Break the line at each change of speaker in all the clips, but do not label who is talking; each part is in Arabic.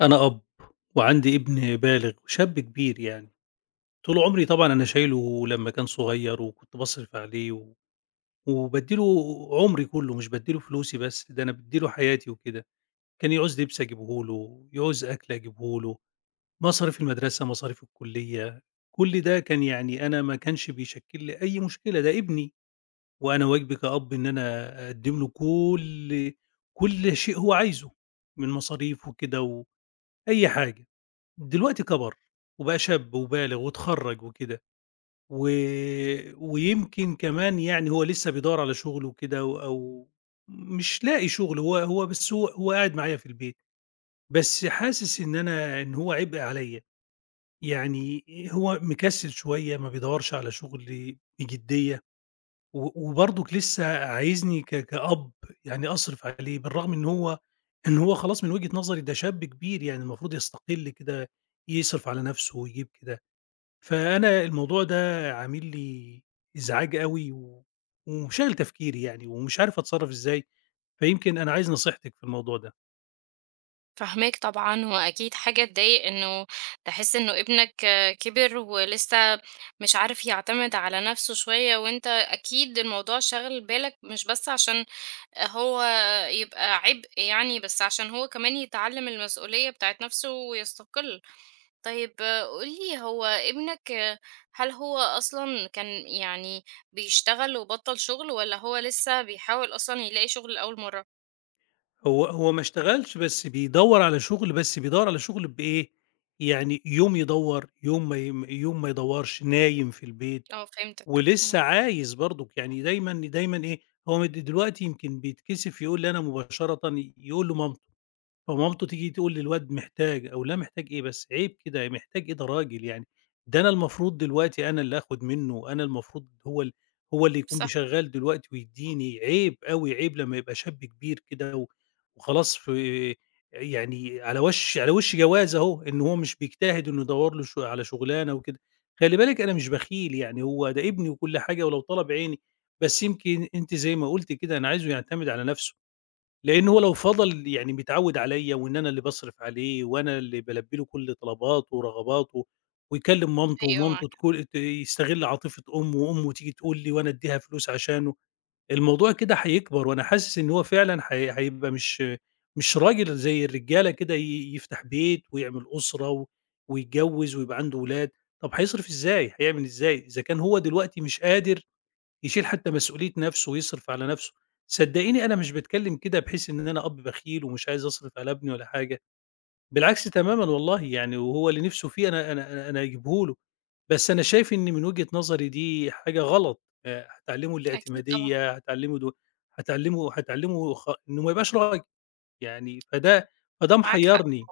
أنا أب، وعندي ابن بالغ وشاب كبير يعني، طول عمري طبعًا أنا شايله لمّا كان صغير وكنت باصرف عليه و وبادّي له عمري كله، مش بادّي له فلوسي بس، ده أنا بادّي له حياتي وكده، كان يعوز لبس أجيبه له، يعوز أكل أجيبه له، مصاريف المدرسة، مصاريف الكلية، كل ده كان يعني أنا ما كانش بيشكّل لي أي مشكلة، ده ابني، وأنا واجبي كأب إن أنا أقدّم له كل شيء هو عايزه، من مصاريف وكده وأي حاجة. دلوقتي كَبَر وبقى شاب وبالغ واتخرّج وكده، و ويمكن كمان يعني هو لسه بيدوّر على شُغل وكده أو مش لاقي شُغل، هو هو بس هو هو قاعد معايا في البيت، بس حاسس إن أنا إن هو عبء عليّا، يعني هو مكسِّل شوية ما بيدوّرش على شُغل بجدية، وبرضُك لسه عايزني كأب يعني أصرِف عليه، بالرغم إن هو خلاص من وجهة نظري ده شاب كبير يعني المفروض يستقل كده، يصرِف على نَفْسه ويجيب كده. فأنا الموضوع ده عامل لي إزعاج أوي وشاغل تفكيري يعني ومش عارف أتصرّف إزاي، فيمكن أنا عايز نصيحتِك في الموضوع ده.
فاهماك طبعًا، وأكيد حاجة تضايق إنه تحس إنه ابنك آه، كبر ولسه مش عارف يعتمد على نفسه شوية، وأنت أكيد الموضوع شاغل بالك مش بس عشان هو يبقى عبء يعني، بس عشان هو كمان يتعلم المسؤولية بتاعة نفسه ويستقل. طيب قُل لي هو ابنك آه، هل هو أصلًا كان يعني بيشتغل وبطّل شغل، والّا هو لسه بيحاول أصلًا يلاقي شغل لأول مرة؟
هو ما اشتغلش بس بيدوّر على شُغل، بس بيدوّر على شُغل بإيه، يعني يوم يدوّر، يوم ما يدوّرش، نايم في البيت
آه فهمتك، إمم،
ولسّه عايز برضُك، يعني دايمًا دايمًا إيه، هو مد دلوقتي يمكن بيتكسف يقول لي أنا مباشرةً، يقول لمامته. فمامته تيجي تقول للواد محتاج، أقول لها محتاج إيه بس؟ عيب كده، يعني محتاج إيه ده راجل يعني، ده أنا المفروض دلوقتي أنا اللي آخُد منّه، أنا المفروض هو اللي يكون
صح،
بيشغّل دلوقتي ويدّيني، عيب أوي، عيب لمّا يبقى شاب كبير كده وخلاص في يعني على وِش جواز أهو، إن هو مش بيجتهد إنه يدوّر له على شُغلانة وكده. خلّي بالِك أنا مش بخيل، يعني هو ده ابني وكل حاجة ولو طلب عيني، بس يمكن أنتِ زي ما قُلتِ كده أنا عايزه يعتمد على نَفْسه. لإن هو لو فضل يعني متعوّد عليّا وإن أنا اللي باصرف عليه وأنا اللي بالبّي له كل طلباته ورغباته ويكلّم مامته
أيوه معاك،
ومامته تكون يستغل عاطفة أمه وأمه تيجي تقول لي وأنا أدّيها فلوس عشانه، الموضوع كده هيكبر وأنا حاسس إن هو فعلًا هيبقى مش راجل زي الرجالة كده يفتح بيت ويعمل أسرة ويتجوّز ويبقى عنده ولاد، طب هيصرف إزاي، هيعمل إزاي؟ إذا كان هو دلوقتي مش قادر يشيل حتى مسؤولية نفسه ويصرف على نفسه. صدقيني أنا مش باتكلّم كده بحيث إن أنا أب بخيل ومش عايز أصرف على ابني ولا حاجة، بالعكس تمامًا والله يعني وهو اللي نِفْسه فيه أنا هاجيبه له، بس أنا شايف إن من وجهة نظري دي حاجة غلط، هتعلّمه
أكيد طبعًا.
الاعتمادية، هتعلّمه إنه ما يبقاش راجل، يعني فده
معاك حق
محيّرني،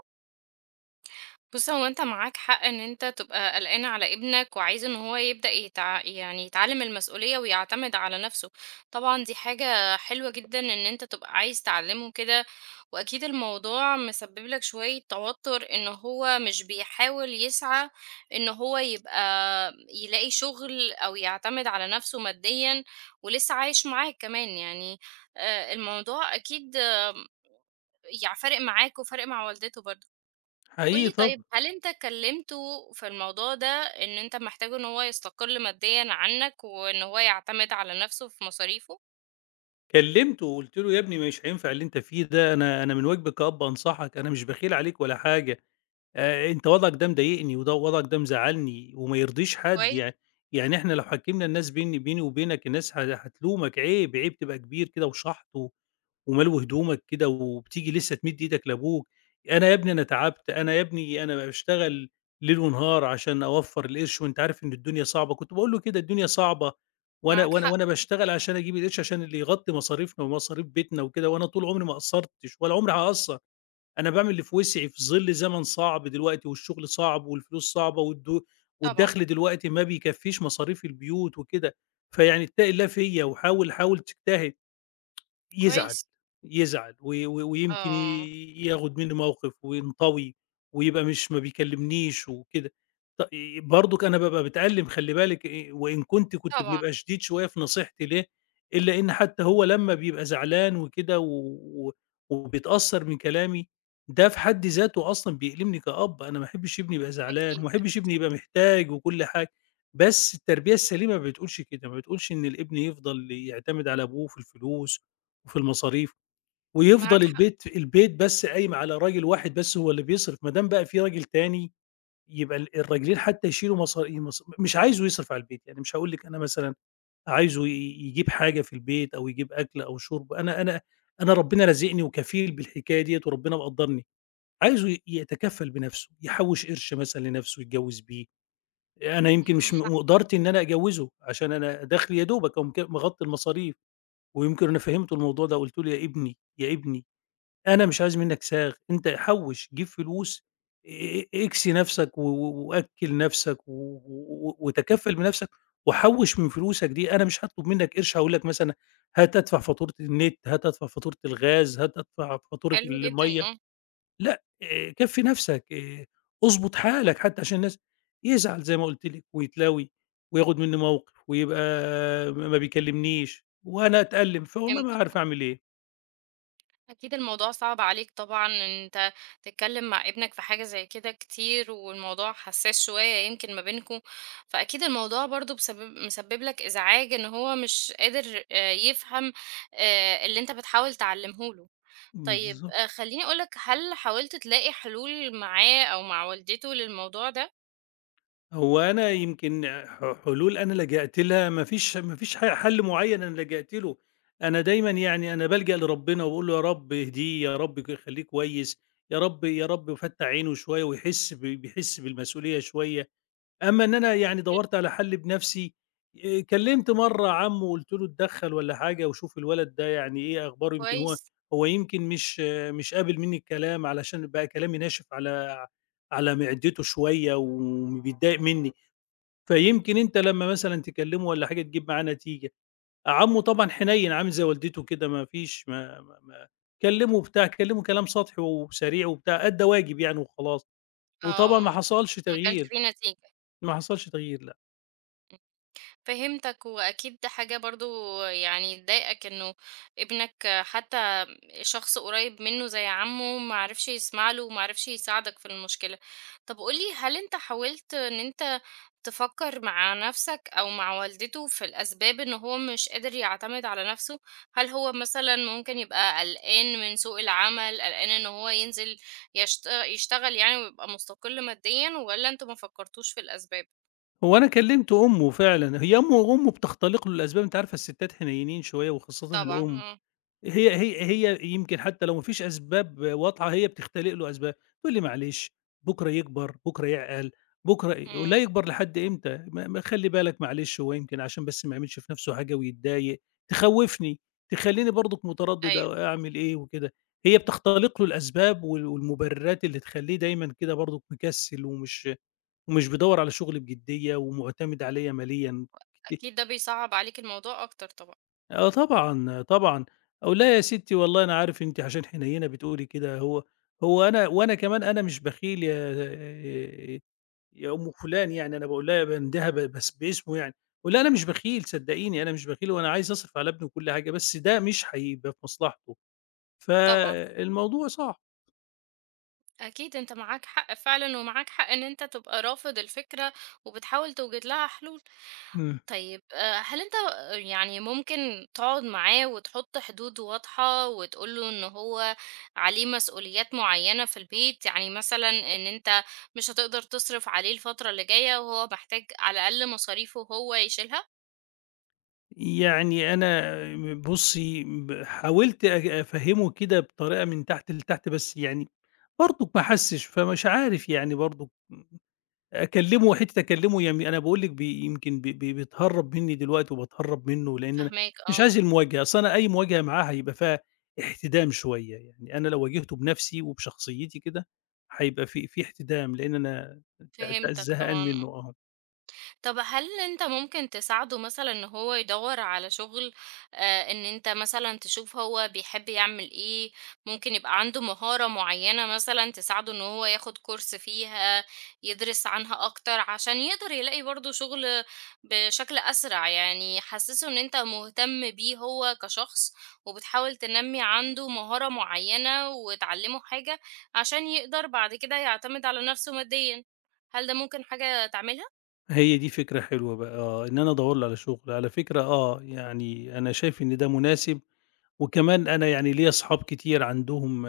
بُص هو أنت معاك حق إن أنت تبقى قلقان على ابنك وعايز إن هو يبدأ يتعلم المسؤولية ويعتمد على نفسه، طبعًا دي حاجة حلوة جدًا إن أنت تبقى عايز تعلمه كده، وأكيد الموضوع مسبب لك شوية توتر إن هو مش بيحاول يسعى إن هو يبقى يلاقي شغل أو يعتمد على نفسه ماديًا، ولسه عايش معاك كمان يعني، الموضوع أكيد فارق معاك وفارق مع والدته برضه. قُل
حقيقي
لي طيب
طبعًا.
هل أنت كلّمته في الموضوع ده، إن أنت محتاج إن هو يستقل ماديًا عنك، وإن هو يعتمد على نَفْسه في مصاريفه؟
كلّمته وقُلت له: "يا ابني مش هينفع اللي أنت فيه ده، أنا من واجبي كأب أنصحك، أنا مش بخيل عليك ولا حاجة، أنت وضعك ده مضايقني وده وضعك ده مزعّلني وما يرضيش حد،
كويس،
يعني يعني إحنا لو حكّمنا الناس بيني وبينك الناس هتلومك، عيب، عيب تبقى كبير كده وشحْط وملْو هدومك كده وبتيجي لسه تمِد إيدك لأبوك، أنا يا ابني أنا تعبت، أنا يا ابني أنا باشتغل ليل ونهار عشان أوفّر القرش وأنت عارف إن الدنيا صعبة، كنت باقول له كده الدنيا صعبة وأنا
معاك
وأنا
حق
وأنا باشتغل عشان أجيب القرش عشان اللي يغطّي مصاريفنا ومصاريف بيتنا وكده وأنا طول عمري ما قصّرتش ولا عمري هاقصّر. أنا باعمل اللي في وسعي في ظل زمن صعب دلوقتي، والشغل صعب، والفلوس صعبة،
طبعًا،
والدخل دلوقتي ما بيكفّيش مصاريف البيوت وكده، فيعني اتَّقِ الله فيّا وحاول تجتهد. يزعل،
كويس،
يزعل و و ويمكن
آه،
ي ياخد منّي موقِف وينطوي ويبقى مش ما بيكلّمنيش وكده. ط ي برضُك أنا بابقى باتألِّم خلّي بالِك، وإن كنت
طبعًا،
بنبقى شديد شوية في نصيحتي ليه، إلا إن حتّى هو لمّا بيبقى زعلان وكده و و- وبيتأثّر من كلامي، ده في حد ذاته أصلًا بيألمني كأب، أنا ما أحبّش ابني يبقى زعلان
أكيد،
وما أحبّش ابني
أكيد،
يبقى محتاج وكل حاجة، بس التربية السليمة ما بتقولش كده، ما بتقولش إن الابن يفضل يعتمد على أبوه في الفلوس وفي المصاريف، ويفضل
معاك حق،
البيت بس قايم على راجل واحد بس هو اللي بيصرف، ما دام بقى في راجل تاني يبقى الراجلين حتى يشيلوا مصاري مص مش عايزه يصرف على البيت، يعني مش هاقول لِك أنا مثلًا عايزه يجيب حاجة في البيت أو يجيب أكل أو شرب، أنا ربنا رازقني وكفيل بالحكاية ديّة وربنا مقدّرني، عايزه يتكفّل بنفسه، يحوّش قرش مثلًا لنفسه يتجوّز بيه، أنا يمكن
اهم،
مش مقدرتي إن أنا أجوّزه عشان أنا دخلي يا دوبك أهو مغطّي المصاريف، ويمكن أنا فهّمته الموضوع ده وقُلت له: "يا ابني، يا ابني أنا مش عايز منّك ساغ، أنت حوّش، جيب فلوس، اكسي نَفْسك و و وأكِّل نَفْسك و و و- وتكفّل بنَفْسك وحوّش من فلوسك دي، أنا مش هاطلب منّك قرش هاقول لك مثلًا هات ادفع فاتورة النت، هات ادفع فاتورة الغاز، هات ادفع فاتورة
حلو جدًا،
المَيّة،
آه،
لأ، كفّي نَفْسك، اضبط حالك حتّى عشان الناس يزعل زي ما قُلت لِك ويتلوي وياخُد منّي موقِف ويبقى ما بيكلّمنيش وأنا أتألّم، فوالله ما
فهمتك، آه.
عارف أعمل إيه.
أكيد الموضوع صعب عليك طبعًا إن أنت تتكلم مع ابنك في حاجة زي كده كتير، والموضوع حساس شوية يمكن ما بينكم، فأكيد الموضوع برضه بسبب مسبب لك إزعاج إن هو مش قادر يفهم اللي أنت بتحاول تعلمه له.
إمم
طيب
بالضبط.
خلّيني أقول لك، هل حاولت تلاقي حلول معاه أو مع والدته للموضوع ده؟
هو أنا يمكن حلول أنا لجأت لها، ما فيش حل معين أنا لجأت له، أنا دايمًا يعني أنا بالجأ لربنا وباقول له: "يا رب اهديه، يا رب خلّيه كويس، يا رب فتّح عينه شوية ويحس ب بيحس بالمسؤولية شوية." أمّا إن أنا يعني دَوّرت على حل بنفسي، كلّمت مرّة عمّه وقُلت له: "اتدخّل والّا حاجة وشوف الولد ده يعني إيه أخباره." يمكن هو
كويس،
هو يمكن مش قابل منّي الكلام علشان بقى كلامي ناشف على على معدته شوية وبيتضايق منّي. فيمكن أنت لمّا مثلًا تكلّمه والّا حاجة تجيب معاه نتيجة. عمّه طبعًا حنيّن عامل زي والدته كده ما فيش ما ما ما كلّمه كلام سطحي وسريع وبتاع، أدّى واجب يعني وخلاص، وطبعًا
آه،
ما حصلش
ما كانش
تغيير،
في نتيجة.
ما حصلش تغيير لأ.
فهمتك، وأكيد ده حاجة برضه يعني تضايقك إنه ابنك حتى شخص قريب منه زي عمه ما عرفش يسمع له وما عرفش يساعدك في المشكلة طب قولي هل انت حاولت ان انت تفكر مع نفسك او مع والدته في الاسباب ان هو مش قادر يعتمد على نفسه هل هو مثلا ممكن يبقى قلقان من سوق العمل قلقان ان هو ينزل يشتغل يعني ويبقى مستقل ماديا ولا انتوا ما فكرتوش في الاسباب
هو أنا كلّمت أمه فعلًا، هي أمه أمه بتختلق له الأسباب، أنتِ عارفة الستات حنيّنين شوية وخاصةً
طبعا
الأم.
اه
هي يمكن حتى لو ما فيش أسباب واضحة هي بتختلق له أسباب، تقول لي معلش، بكرة يكبر، بكرة يعقل، بكرة إيه، ولا
مم.
يكبر لحد إمتى؟ ما ما خلّي بالك معلش هو يمكن عشان بس ما يعملش في نَفْسه حاجة ويتضايق، تخوّفني، تخلّيني برضُك متردد
ايوه
أو أعمل إيه وكده، هي بتختلق له الأسباب والمبررات اللي تخلّيه دايمًا كده برضُك مكسّل ومش ومش بيدوّر على شغل بجدية ومعتمد عليَّ ماليًا، كت
اكيد ده بيصعب عليك الموضوع اكتر طبعا
آه طبعًا، طبعًا. أو "لا يا ستّي والله أنا عارف أنتِ عشان حنيّنة بتقولي كده، هو هو أنا وأنا كمان أنا مش بخيل يا يا أم فلان." يعني أنا باقول لها باندهها بس باسمه يعني، باقول لها: "أنا مش بخيل صدّقيني، أنا مش بخيل وأنا عايز أصرف على ابني وكل حاجة، بس ده مش هيبقى في مصلحته."
طبعا
فالموضوع صعب.
أكيد أنت معاك حق فعلًا، ومعاك حق إن أنت تبقى رافض الفكرة وبتحاول توجد لها حلول.
إمم.
طيب هل أنت يعني ممكن تقعد معاه وتحط حدود واضحة وتقول له إن هو عليه مسؤوليات معينة في البيت، يعني مثلًا إن أنت مش هتقدر تصرف عليه الفترة اللي جاية وهو محتاج على الأقل مصاريفه هو يشيلها؟
يعني أنا بُصّي، حاولت أفهّمه كده بطريقة من تحت لتحت، بس يعني برضُك ما حسّش، فمش عارف يعني برضُك أكلّمه يعني أنا باقول لِك بي يمكن ب ب بيتهرّب منّي دلوقتي وباتهرّب منّه، لإن أنا
فاهماك
مش
آه،
عايز المواجهة، أصل أنا أي مواجهة معاه هيبقى فيها احتدام شوية، يعني أنا لو واجهته بنَفْسي وبشخصيتي كده هيبقى في احتدام، لإن أنا ت ت
فهمتك
زهقان
طبعًا.
منّه
آه.
آه.
طب هل أنت ممكن تساعده مثلًا إن هو يدوّر على شغل، إن أنت مثلًا تشوف هو بيحب يعمل إيه، ممكن يبقى عنده مهارة معيّنة مثلًا تساعده إن هو ياخد كورس فيها، يدرس عنها أكتر، عشان يقدر يلاقي برضه شغل بشكل أسرع، يعني حسّسه إن أنت مهتم بيه هو كشخص، وبتحاول تنمّي عنده مهارة معيّنة وتعلّمه حاجة، عشان يقدر بعد كده يعتمد على نفسه ماديًا. هل ده ممكن حاجة تعملها؟
هي دي فكرة حلوة بقى آه، إن أنا أدوّر له على شُغل، على فكرة آه، يعني أنا شايف إن ده مناسب، وكمان أنا يعني ليّا أصحاب كتير عندهم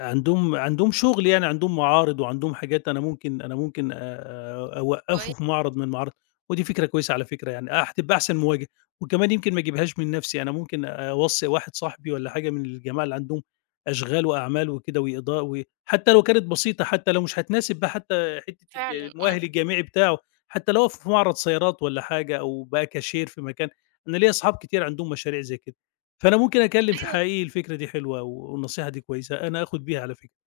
عندهم عندهم شغل يعني، عندهم معارض وعندهم حاجات أنا ممكن أوقّفه في معرض من المعارض، ودي فكرة كويسة على فكرة يعني، هتبقى أحسن مواجهة، وكمان يمكن ما اجيبهاش من نَفْسي، أنا ممكن أوصّي واحد صاحبي والّا حاجة من الجماعة اللي عندهم أشغال وأعمال وكده وإضاءة حتى لو كانت بسيطة، حتى لو مش هتناسب بقى حتى حتّة ال
فعلًا آه.
المؤهل الجامعي بتاعه، حتى لو أقف في معرض سيارات والّا حاجة أو بقى كاشير في مكان، أنا ليّا أصحاب كتير عندهم مشاريع زي كده. فأنا ممكن أكلّم في
أيوه
حقيقي الفكرة دي حلوة والنصيحة دي كويسة، أنا آخُد بيها على فكرة.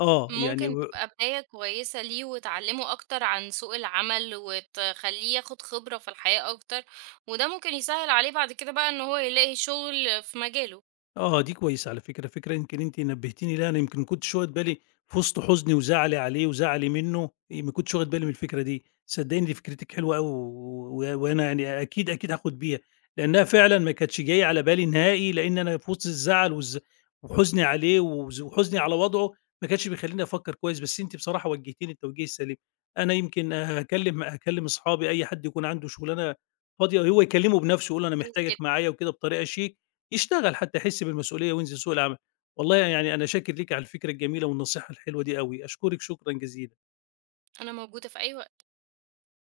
آه، يعني
ممكن
و
تبقى بداية كويسة ليه وتعلّمه أكتر عن سوق العمل وتخلّيه ياخد خبرة في الحياة أكتر، وده ممكن يسهّل عليه بعد كده بقى إن هو يلاقي شغل في مجاله.
آه، دي كويسة على فكرة، فكرة يمكن أنتِ نبهتيني ليها، أنا يمكن كنتش واخد بالي في وسط حزني وزعلي عليه وزعلي منه، إيه، ما كنتش واخد بالي من الفكرة دي، صدقيني دي فكرتِك حلوة أوي وأنا يعني أكيد، أكيد هاخد بيها، لأنها فعلًا ما كانتش جاية على بالي نهائي، لأن أنا في وسط الزعل والز وحزني عليه وحزني على وضعه ما كانش بيخلّيني أفكر كويس، بس أنتِ بصراحة وجهتيني التوجيه السليم. أنا يمكن هاكلم أصحابي، أي حد يكون عنده شغلانة فاضية هو يكلمه بنفسه، يقول له أنا
كويس
محتاجك
جدًا،
معايا وكده بطريقة شيك، يشتغل حتى يحس بالمسؤولية وينزل سوق العمل. والله يعني أنا شاكر ليكِ على الفكرة الجميلة والنصيحة الحلوة دي أوي، أشكرِك شكرًا جزيلًا.
أنا موجودة في أي وقت.